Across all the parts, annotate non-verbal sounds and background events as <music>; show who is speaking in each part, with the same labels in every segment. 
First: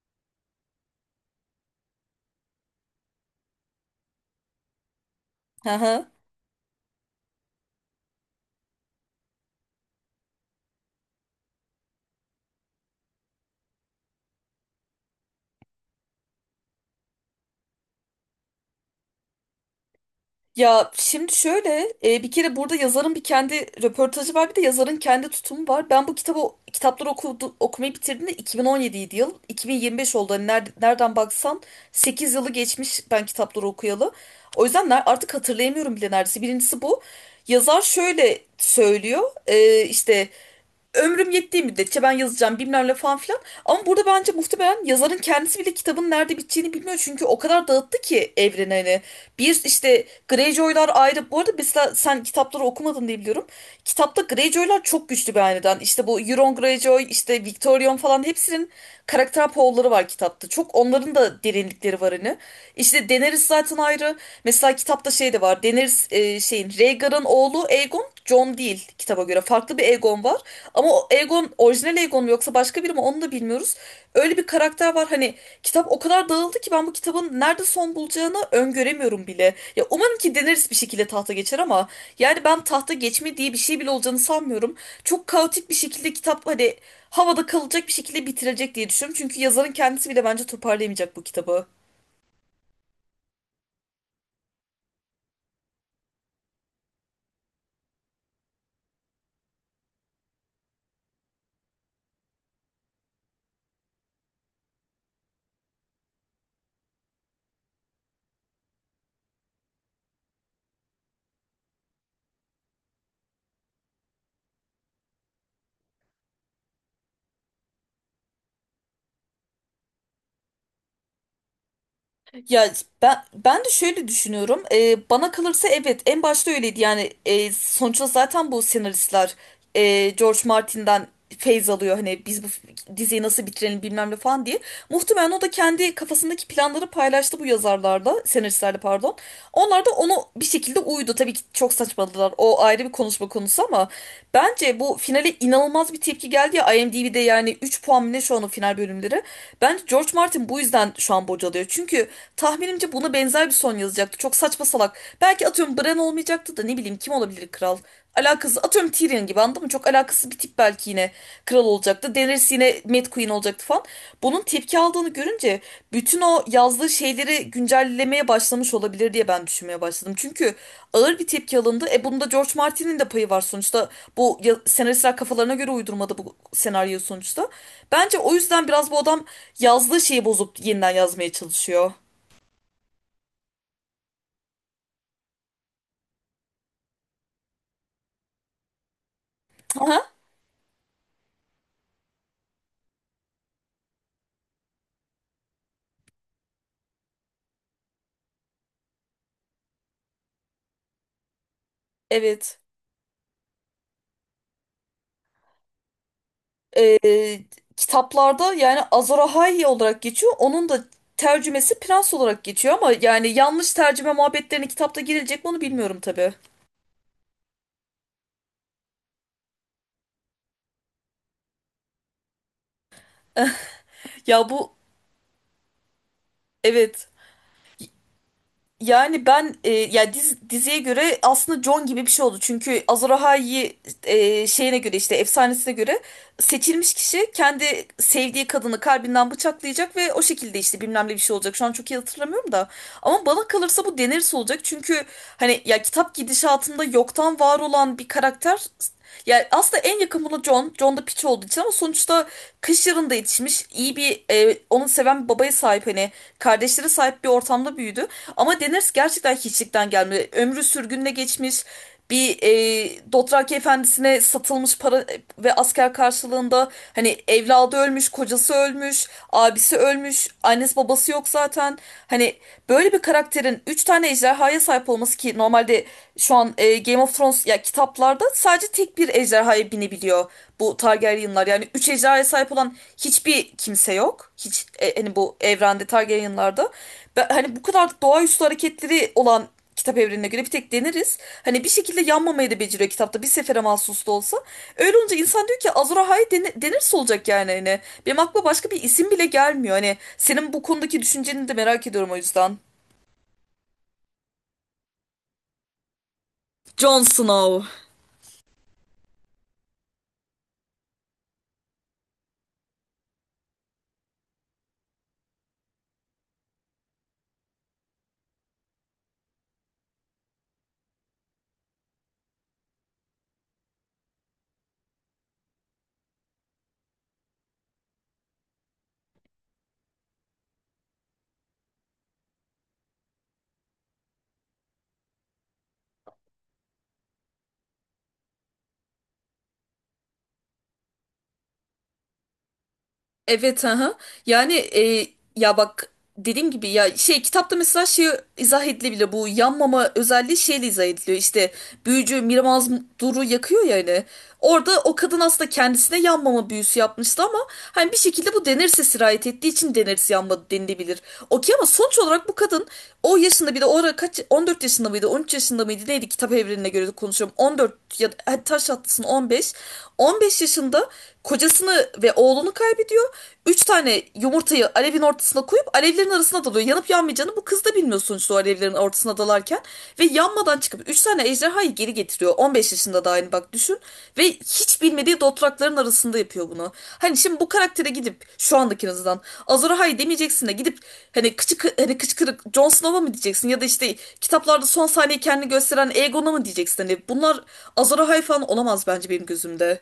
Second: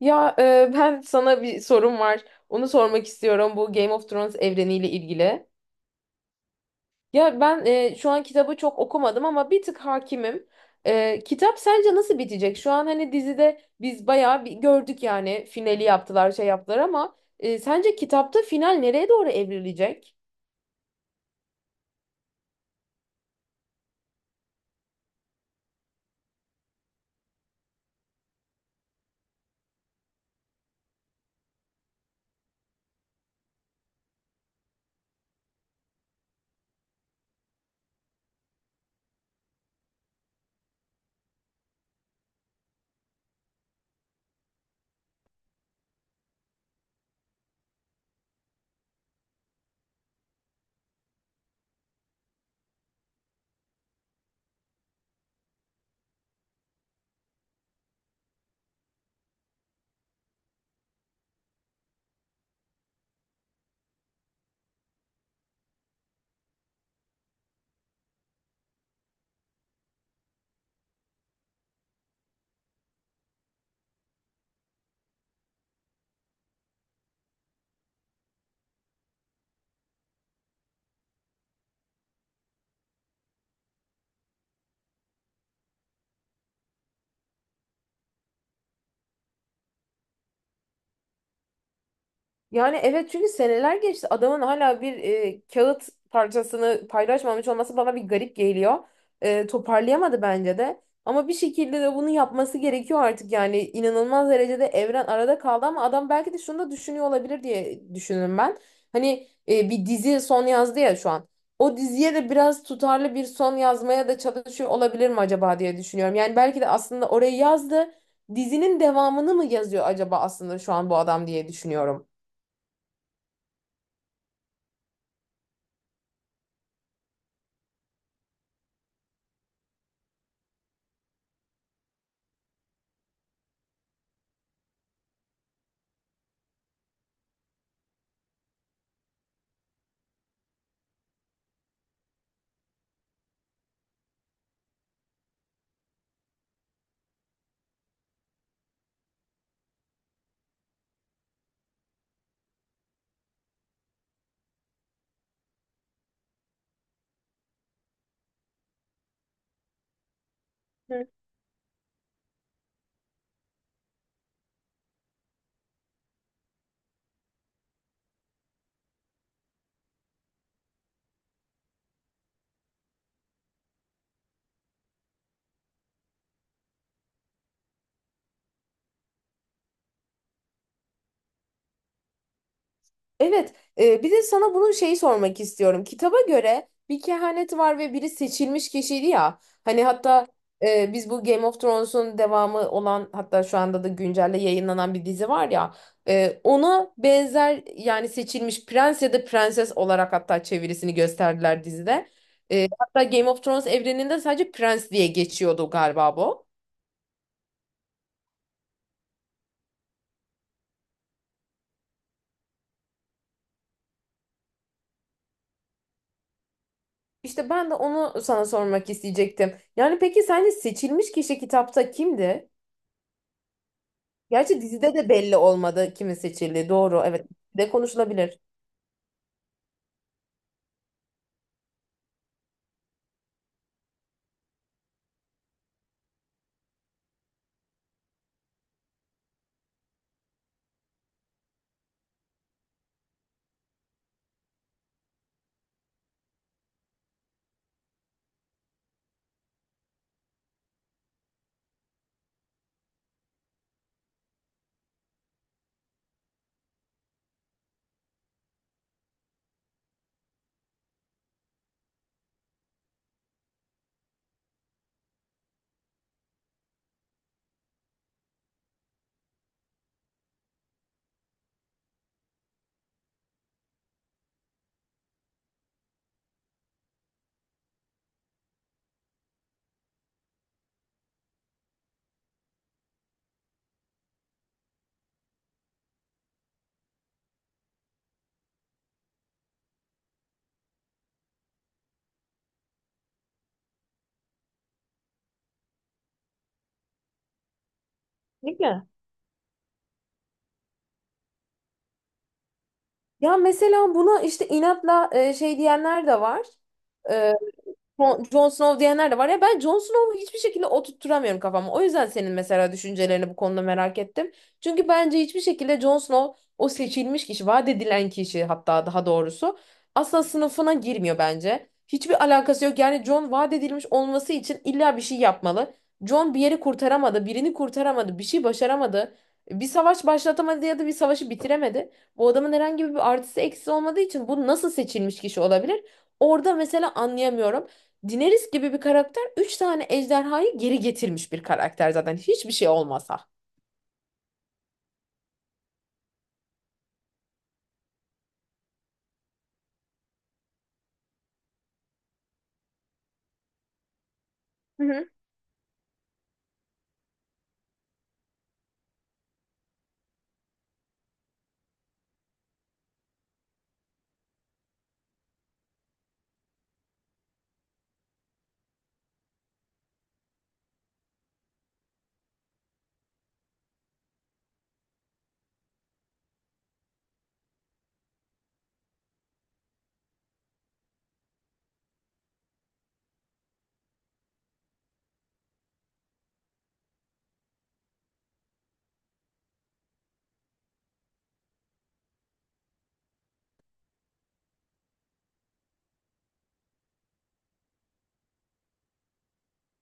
Speaker 1: Ben sana bir sorum var. Onu sormak istiyorum bu Game of Thrones evreniyle ilgili.
Speaker 2: Aha.
Speaker 1: Şu an kitabı çok okumadım ama bir tık hakimim. Kitap sence nasıl bitecek? Şu an hani dizide biz bayağı bir gördük yani finali yaptılar şey yaptılar ama sence kitapta final nereye doğru evrilecek?
Speaker 2: Ya şimdi şöyle bir kere burada yazarın bir kendi röportajı var, bir de yazarın kendi tutumu var. Ben bu kitabı kitapları okumayı bitirdiğimde 2017 yıl 2025 oldu. Hani nereden baksan 8 yılı geçmiş ben kitapları okuyalı. O yüzden artık hatırlayamıyorum bile neredeyse. Birincisi bu. Yazar şöyle söylüyor, işte ömrüm yettiği müddetçe ben yazacağım bilmem ne falan filan. Ama burada bence muhtemelen yazarın kendisi bile kitabın nerede biteceğini bilmiyor. Çünkü o kadar dağıttı ki evreni hani. Bir işte Greyjoy'lar ayrı. Bu arada mesela sen kitapları okumadın diye biliyorum. Kitapta Greyjoy'lar çok güçlü bir hanedan. İşte bu Euron Greyjoy, işte Victorion falan hepsinin karakter poğulları var kitapta. Çok onların da derinlikleri var hani. İşte Daenerys zaten ayrı. Mesela kitapta şey de var. Daenerys şeyin Rhaegar'ın oğlu Aegon, Jon değil kitaba göre. Farklı bir Aegon var. Ama o Aegon orijinal Aegon mu yoksa başka biri mi, onu da bilmiyoruz. Öyle bir karakter var, hani kitap o kadar dağıldı ki ben bu kitabın nerede son bulacağını öngöremiyorum bile. Ya umarım ki Daenerys bir şekilde tahta geçer ama yani ben tahta geçme diye bir şey bile olacağını sanmıyorum. Çok kaotik bir şekilde kitap hani havada kalacak bir şekilde bitirecek diye düşünüyorum. Çünkü yazarın kendisi bile bence toparlayamayacak bu kitabı.
Speaker 1: Yani evet çünkü seneler geçti. Adamın hala bir kağıt parçasını paylaşmamış olması bana bir garip geliyor. Toparlayamadı bence de. Ama bir şekilde de bunu yapması gerekiyor artık yani inanılmaz derecede evren arada kaldı ama adam belki de şunu da düşünüyor olabilir diye düşünürüm ben. Hani bir dizi son yazdı ya şu an. O diziye de biraz tutarlı bir son yazmaya da çalışıyor olabilir mi acaba diye düşünüyorum. Yani belki de aslında orayı yazdı. Dizinin devamını mı yazıyor acaba aslında şu an bu adam diye düşünüyorum.
Speaker 2: Ya ben de şöyle düşünüyorum. Bana kalırsa evet, en başta öyleydi. Yani sonuçta zaten bu senaristler George Martin'den feyz alıyor. Hani biz bu diziyi nasıl bitirelim bilmem ne falan diye. Muhtemelen o da kendi kafasındaki planları paylaştı bu yazarlarda, senaristlerle pardon. Onlar da onu bir şekilde uydu. Tabii ki çok saçmaladılar. O ayrı bir konuşma konusu ama bence bu finale inanılmaz bir tepki geldi ya, IMDb'de yani 3 puan mı ne şu an o final bölümleri. Bence George Martin bu yüzden şu an bocalıyor. Çünkü tahminimce buna benzer bir son yazacaktı. Çok saçma salak. Belki atıyorum Bran olmayacaktı da, ne bileyim kim olabilir kral? Alakasız atıyorum Tyrion gibi, anladın mı? Çok alakasız bir tip belki
Speaker 1: Hı.
Speaker 2: yine kral olacaktı. Daenerys yine Mad Queen olacaktı falan. Bunun tepki aldığını görünce bütün o yazdığı şeyleri güncellemeye başlamış olabilir diye ben düşünmeye başladım. Çünkü ağır bir tepki alındı. E bunda George Martin'in de payı var sonuçta. Bu senaristler kafalarına göre uydurmadı bu senaryo sonuçta. Bence o yüzden biraz bu adam yazdığı şeyi bozup yeniden yazmaya çalışıyor.
Speaker 1: Evet, bir de sana bunun şeyi sormak istiyorum. Kitaba göre bir kehanet var ve biri seçilmiş kişiydi ya. Hani
Speaker 2: Aha,
Speaker 1: hatta e, biz bu Game of Thrones'un devamı olan hatta şu anda da güncelde yayınlanan bir dizi var ya. Ona benzer yani seçilmiş prens ya da prenses olarak hatta çevirisini gösterdiler dizide.
Speaker 2: evet.
Speaker 1: Hatta Game of Thrones evreninde sadece prens diye geçiyordu galiba bu.
Speaker 2: Ee, Kitaplarda yani Azor olarak geçiyor. Onun da tercümesi prens olarak geçiyor ama yani yanlış tercüme muhabbetlerine kitapta girilecek mi, onu bilmiyorum tabii.
Speaker 1: İşte ben de onu sana sormak isteyecektim. Yani peki sence seçilmiş kişi kitapta kimdi?
Speaker 2: Ya
Speaker 1: Gerçi
Speaker 2: bu
Speaker 1: dizide de belli olmadı kimin seçildiği. Doğru,
Speaker 2: evet.
Speaker 1: evet. De konuşulabilir.
Speaker 2: Yani ben ya diziye göre aslında John gibi bir şey oldu. Çünkü Azor şeyine göre, işte efsanesine göre seçilmiş kişi kendi sevdiği kadını kalbinden bıçaklayacak ve o şekilde işte bilmem ne bir şey olacak. Şu an çok iyi hatırlamıyorum da. Ama bana kalırsa bu Daenerys olacak. Çünkü hani ya kitap gidişatında yoktan var olan bir karakter. Ya aslında en yakın buna John. John da piç olduğu için ama sonuçta kış yarında yetişmiş. İyi bir, onu seven bir babaya sahip, hani kardeşlere sahip bir ortamda büyüdü. Ama Daenerys gerçekten hiçlikten gelme. Ömrü sürgünle geçmiş. Bir Dothraki efendisine satılmış, para ve asker karşılığında. Hani evladı ölmüş, kocası ölmüş, abisi ölmüş, annesi babası yok zaten. Hani böyle bir karakterin 3 tane ejderhaya sahip olması, ki normalde şu an Game of Thrones ya kitaplarda sadece tek bir ejderhaya binebiliyor bu Targaryenlar. Yani 3 ejderhaya sahip olan hiçbir kimse yok. Hiç hani bu evrende, Targaryenlarda. Hani bu kadar doğaüstü hareketleri olan kitap evrenine göre bir tek deniriz. Hani bir şekilde yanmamayı da beceriyor kitapta, bir sefere mahsus da olsa. Öyle olunca insan diyor ki Azor Ahai denirse olacak yani hani. Benim aklıma başka bir
Speaker 1: Kesinlikle.
Speaker 2: isim bile gelmiyor. Hani senin bu konudaki düşünceni de merak ediyorum, o yüzden.
Speaker 1: Ya mesela buna işte inatla şey diyenler de var.
Speaker 2: Jon
Speaker 1: E,
Speaker 2: Snow.
Speaker 1: Jon Snow diyenler de var ya ben Jon Snow'u hiçbir şekilde oturtturamıyorum kafama. O yüzden senin mesela düşüncelerini bu konuda merak ettim. Çünkü bence hiçbir şekilde Jon Snow o seçilmiş kişi, vaat edilen kişi hatta daha doğrusu asla sınıfına girmiyor bence. Hiçbir alakası yok. Yani Jon vaat edilmiş olması için illa bir şey yapmalı. Jon bir yeri kurtaramadı, birini kurtaramadı, bir şey başaramadı. Bir savaş başlatamadı ya da bir savaşı bitiremedi. Bu adamın herhangi bir artısı eksisi olmadığı için bu nasıl seçilmiş kişi olabilir? Orada mesela anlayamıyorum. Daenerys gibi bir karakter 3 tane ejderhayı geri getirmiş bir karakter zaten hiçbir şey olmasa.
Speaker 2: Evet, aha. Yani ya bak, dediğim gibi ya şey kitapta mesela şey izah edilebilir, bu yanmama özelliği şeyle izah ediliyor işte, büyücü Miramaz Duru yakıyor ya hani, orada
Speaker 1: Hı
Speaker 2: o
Speaker 1: hı.
Speaker 2: kadın aslında kendisine yanmama büyüsü yapmıştı ama hani bir şekilde bu Daenerys'e sirayet ettiği için Daenerys yanmadı denilebilir. Okey, ama sonuç olarak bu kadın o yaşında, bir de o ara kaç, 14 yaşında mıydı, 13 yaşında mıydı neydi, kitap evrenine göre de konuşuyorum, 14 ya da hadi taş atlasın 15 yaşında kocasını ve oğlunu kaybediyor. Üç tane yumurtayı alevin ortasına koyup alevlerin arasına dalıyor. Yanıp yanmayacağını bu kız da bilmiyor sonuçta o alevlerin ortasına dalarken. Ve yanmadan çıkıp üç tane ejderhayı geri getiriyor. 15 yaşında da aynı, bak düşün. Ve hiç bilmediği dotrakların arasında yapıyor bunu. Hani şimdi bu karaktere gidip şu andaki en azından Azor Ahai demeyeceksin de gidip hani hani kıçkırık Jon Snow'a mı diyeceksin ya da işte kitaplarda son sahneyi kendini gösteren Aegon'a mı diyeceksin? Hani bunlar Azor Ahai falan olamaz bence benim gözümde.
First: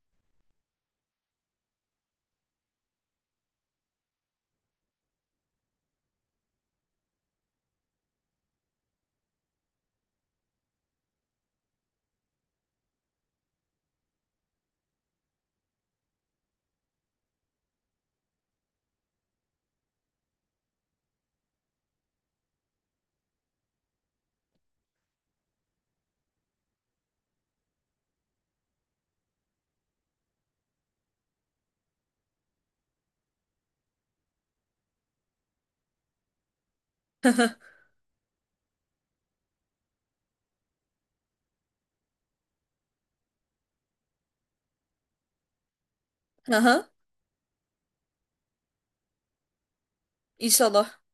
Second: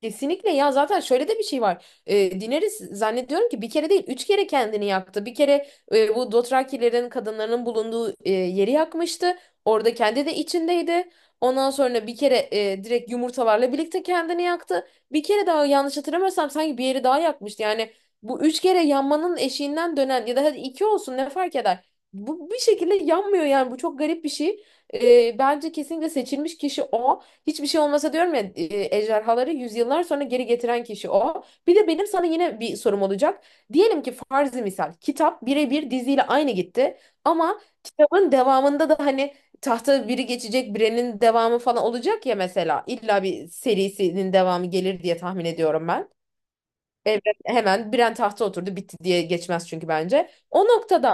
Speaker 1: Kesinlikle ya zaten şöyle de bir şey var. Daenerys zannediyorum ki bir kere değil üç kere kendini yaktı. Bir kere bu Dothrakilerin kadınlarının bulunduğu yeri yakmıştı. Orada kendi de içindeydi. Ondan sonra bir kere direkt yumurtalarla birlikte kendini yaktı. Bir kere daha yanlış hatırlamıyorsam sanki bir yeri daha yakmıştı. Yani bu üç kere yanmanın eşiğinden dönen ya da hadi iki olsun ne fark eder. Bu bir şekilde yanmıyor yani bu çok garip bir şey. Bence kesinlikle seçilmiş kişi o. Hiçbir şey olmasa diyorum ya, ejderhaları yüzyıllar sonra geri getiren kişi o. Bir de benim sana yine bir sorum olacak. Diyelim ki farzi misal kitap birebir diziyle aynı gitti
Speaker 2: <laughs>
Speaker 1: ama kitabın devamında da hani tahta biri geçecek birinin devamı falan olacak ya mesela. İlla bir serisinin devamı gelir diye tahmin ediyorum ben.
Speaker 2: Aha,
Speaker 1: Evren hemen Bren tahta oturdu bitti diye geçmez çünkü bence. O
Speaker 2: inşallah.
Speaker 1: noktada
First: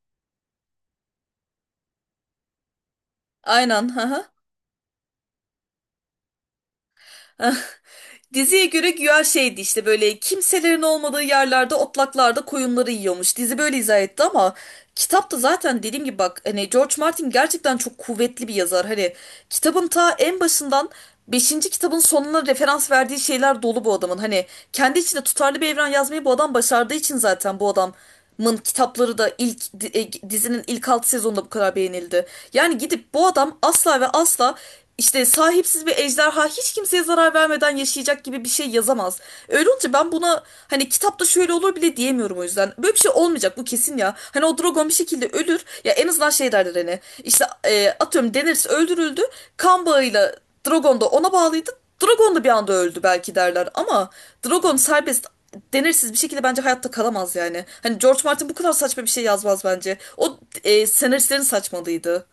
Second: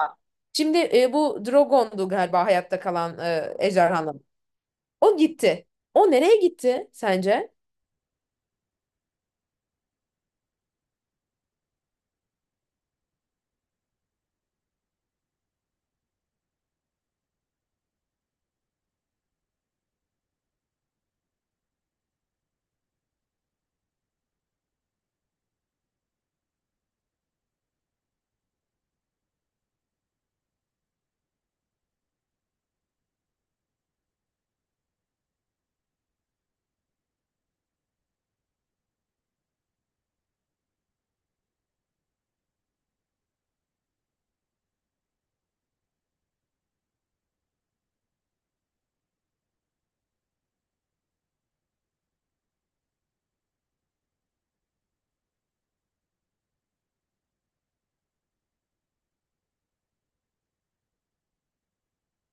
Speaker 1: şimdi bu Drogon'du galiba hayatta kalan
Speaker 2: Aynen.
Speaker 1: ejderhanın.
Speaker 2: Aha.
Speaker 1: O gitti. O nereye gitti sence?
Speaker 2: Ah, diziye göre güya şeydi, işte böyle kimselerin olmadığı yerlerde otlaklarda koyunları yiyormuş. Dizi böyle izah etti ama kitapta zaten dediğim gibi, bak hani George Martin gerçekten çok kuvvetli bir yazar. Hani kitabın ta en başından beşinci kitabın sonuna referans verdiği şeyler dolu bu adamın. Hani kendi içinde tutarlı bir evren yazmayı bu adam başardığı için zaten bu adam Mın kitapları da ilk dizinin ilk 6 sezonunda bu kadar beğenildi. Yani gidip bu adam asla ve asla işte sahipsiz bir ejderha hiç kimseye zarar vermeden yaşayacak gibi bir şey yazamaz. Öyle olunca ben buna hani kitapta şöyle olur bile diyemiyorum o yüzden. Böyle bir şey olmayacak bu, kesin ya. Hani o dragon bir şekilde ölür. Ya en azından şey derler, hani işte, atıyorum Daenerys öldürüldü. Kan bağıyla Dragon da ona bağlıydı. Dragon da bir anda öldü belki derler ama Dragon serbest denirsiz bir şekilde bence hayatta kalamaz yani. Hani George Martin bu kadar saçma bir şey yazmaz bence. O senaristlerin saçmalıydı.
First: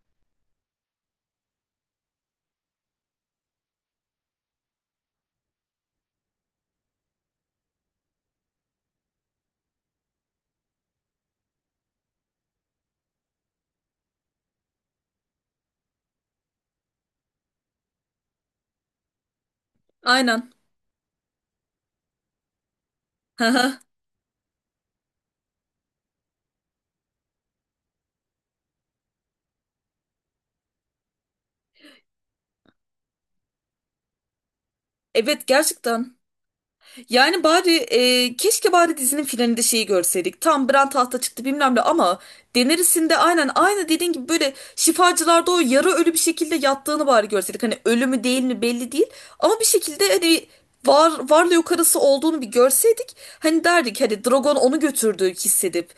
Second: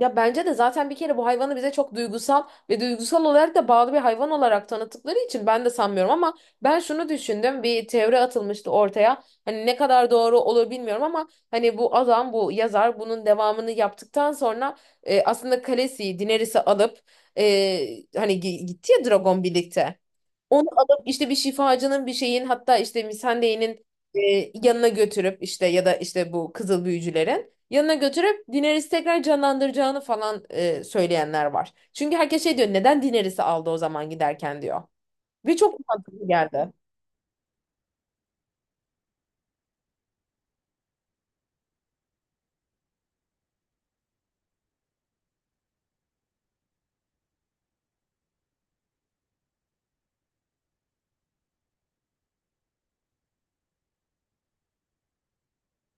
Speaker 1: Ya bence de zaten bir kere bu hayvanı bize çok duygusal ve duygusal olarak da bağlı bir hayvan olarak tanıttıkları için ben de sanmıyorum ama ben şunu düşündüm bir teori atılmıştı ortaya hani ne kadar doğru olur bilmiyorum ama hani bu adam bu yazar bunun devamını yaptıktan sonra aslında Khaleesi'yi Daenerys'i alıp hani gitti ya Dragon birlikte.
Speaker 2: Aynen.
Speaker 1: Onu alıp işte bir şifacının bir şeyin hatta işte misandeyinin
Speaker 2: <laughs>
Speaker 1: yanına götürüp işte ya da işte bu kızıl büyücülerin yanına götürüp Daenerys'i tekrar canlandıracağını falan söyleyenler var. Çünkü herkes şey diyor neden Daenerys'i aldı o zaman giderken diyor.
Speaker 2: Evet,
Speaker 1: Ve çok
Speaker 2: gerçekten.
Speaker 1: mantıklı geldi.
Speaker 2: Yani bari, keşke bari dizinin finalinde şeyi görseydik. Tam Bran tahta çıktı bilmem ne ama Daenerys'in de aynen aynı dediğin gibi böyle şifacılarda o yarı ölü bir şekilde yattığını bari görseydik. Hani ölü mü değil mi belli değil ama bir şekilde hani var, varlığı yok arası olduğunu bir görseydik. Hani derdik hani Drogon onu götürdü, hissedip.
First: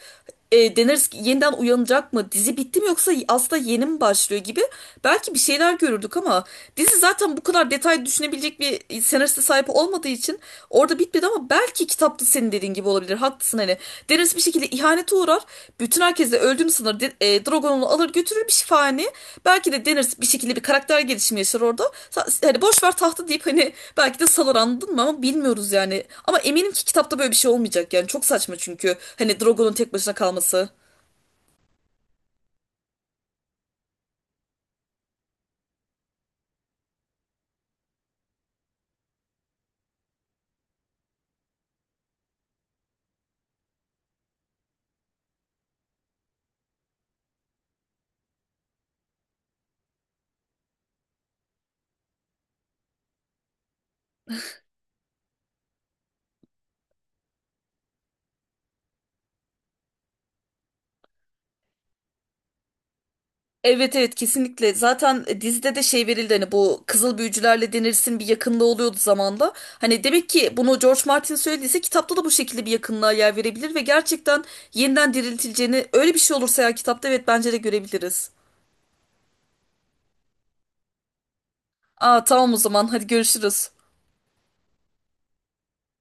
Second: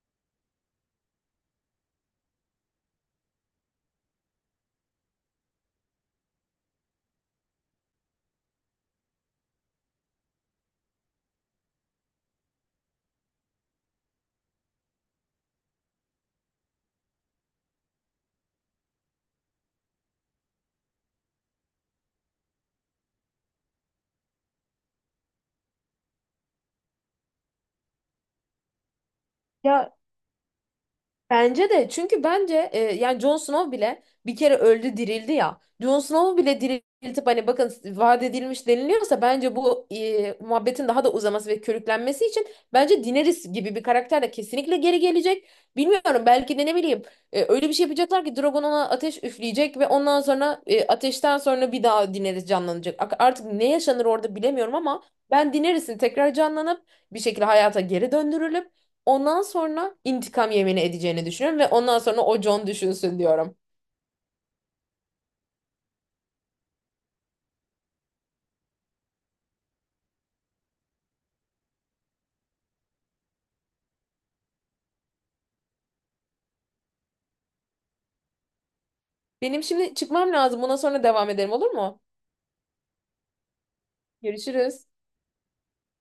Speaker 2: Daenerys yeniden uyanacak mı? Dizi bitti mi yoksa aslında yeni mi başlıyor gibi belki bir şeyler görürdük ama dizi zaten bu kadar detay düşünebilecek bir senariste sahip olmadığı için orada bitmedi. Ama belki kitapta senin dediğin gibi olabilir. Haklısın hani. Daenerys bir şekilde ihanete uğrar. Bütün herkes de öldüğünü sanır. Drogon onu alır götürür bir şifahane. Belki de Daenerys bir şekilde bir karakter gelişimi yaşar orada. Hani boş ver tahtı deyip hani belki de salır, anladın mı? Ama bilmiyoruz yani. Ama eminim ki kitapta böyle bir şey olmayacak yani. Çok saçma çünkü. Hani Drogon'un tek
Speaker 1: Ya
Speaker 2: başına kalması.
Speaker 1: bence de çünkü bence yani Jon Snow bile bir kere öldü dirildi ya. Jon Snow'u bile diriltip hani bakın vaat edilmiş deniliyorsa bence bu muhabbetin daha da uzaması ve körüklenmesi için bence Daenerys gibi bir karakter de kesinlikle geri gelecek. Bilmiyorum belki de ne bileyim öyle bir şey yapacaklar ki Drogon ona ateş üfleyecek ve ondan sonra ateşten sonra bir daha Daenerys canlanacak. Artık ne yaşanır orada bilemiyorum ama ben Daenerys'in tekrar canlanıp bir şekilde hayata geri döndürülüp ondan sonra intikam yemini edeceğini düşünüyorum ve ondan sonra o John düşünsün diyorum.
Speaker 2: Evet, evet, kesinlikle. Zaten dizide de şey verildi hani, bu kızıl büyücülerle denirsin bir yakınlığı oluyordu zamanda. Hani demek ki bunu George Martin söylediyse kitapta da bu şekilde bir yakınlığa yer verebilir ve gerçekten yeniden diriltileceğini, öyle bir şey olursa ya kitapta, evet bence de görebiliriz.
Speaker 1: Benim şimdi çıkmam lazım. Buna sonra devam edelim olur mu?
Speaker 2: Aa, tamam, o zaman hadi görüşürüz.
Speaker 1: Görüşürüz.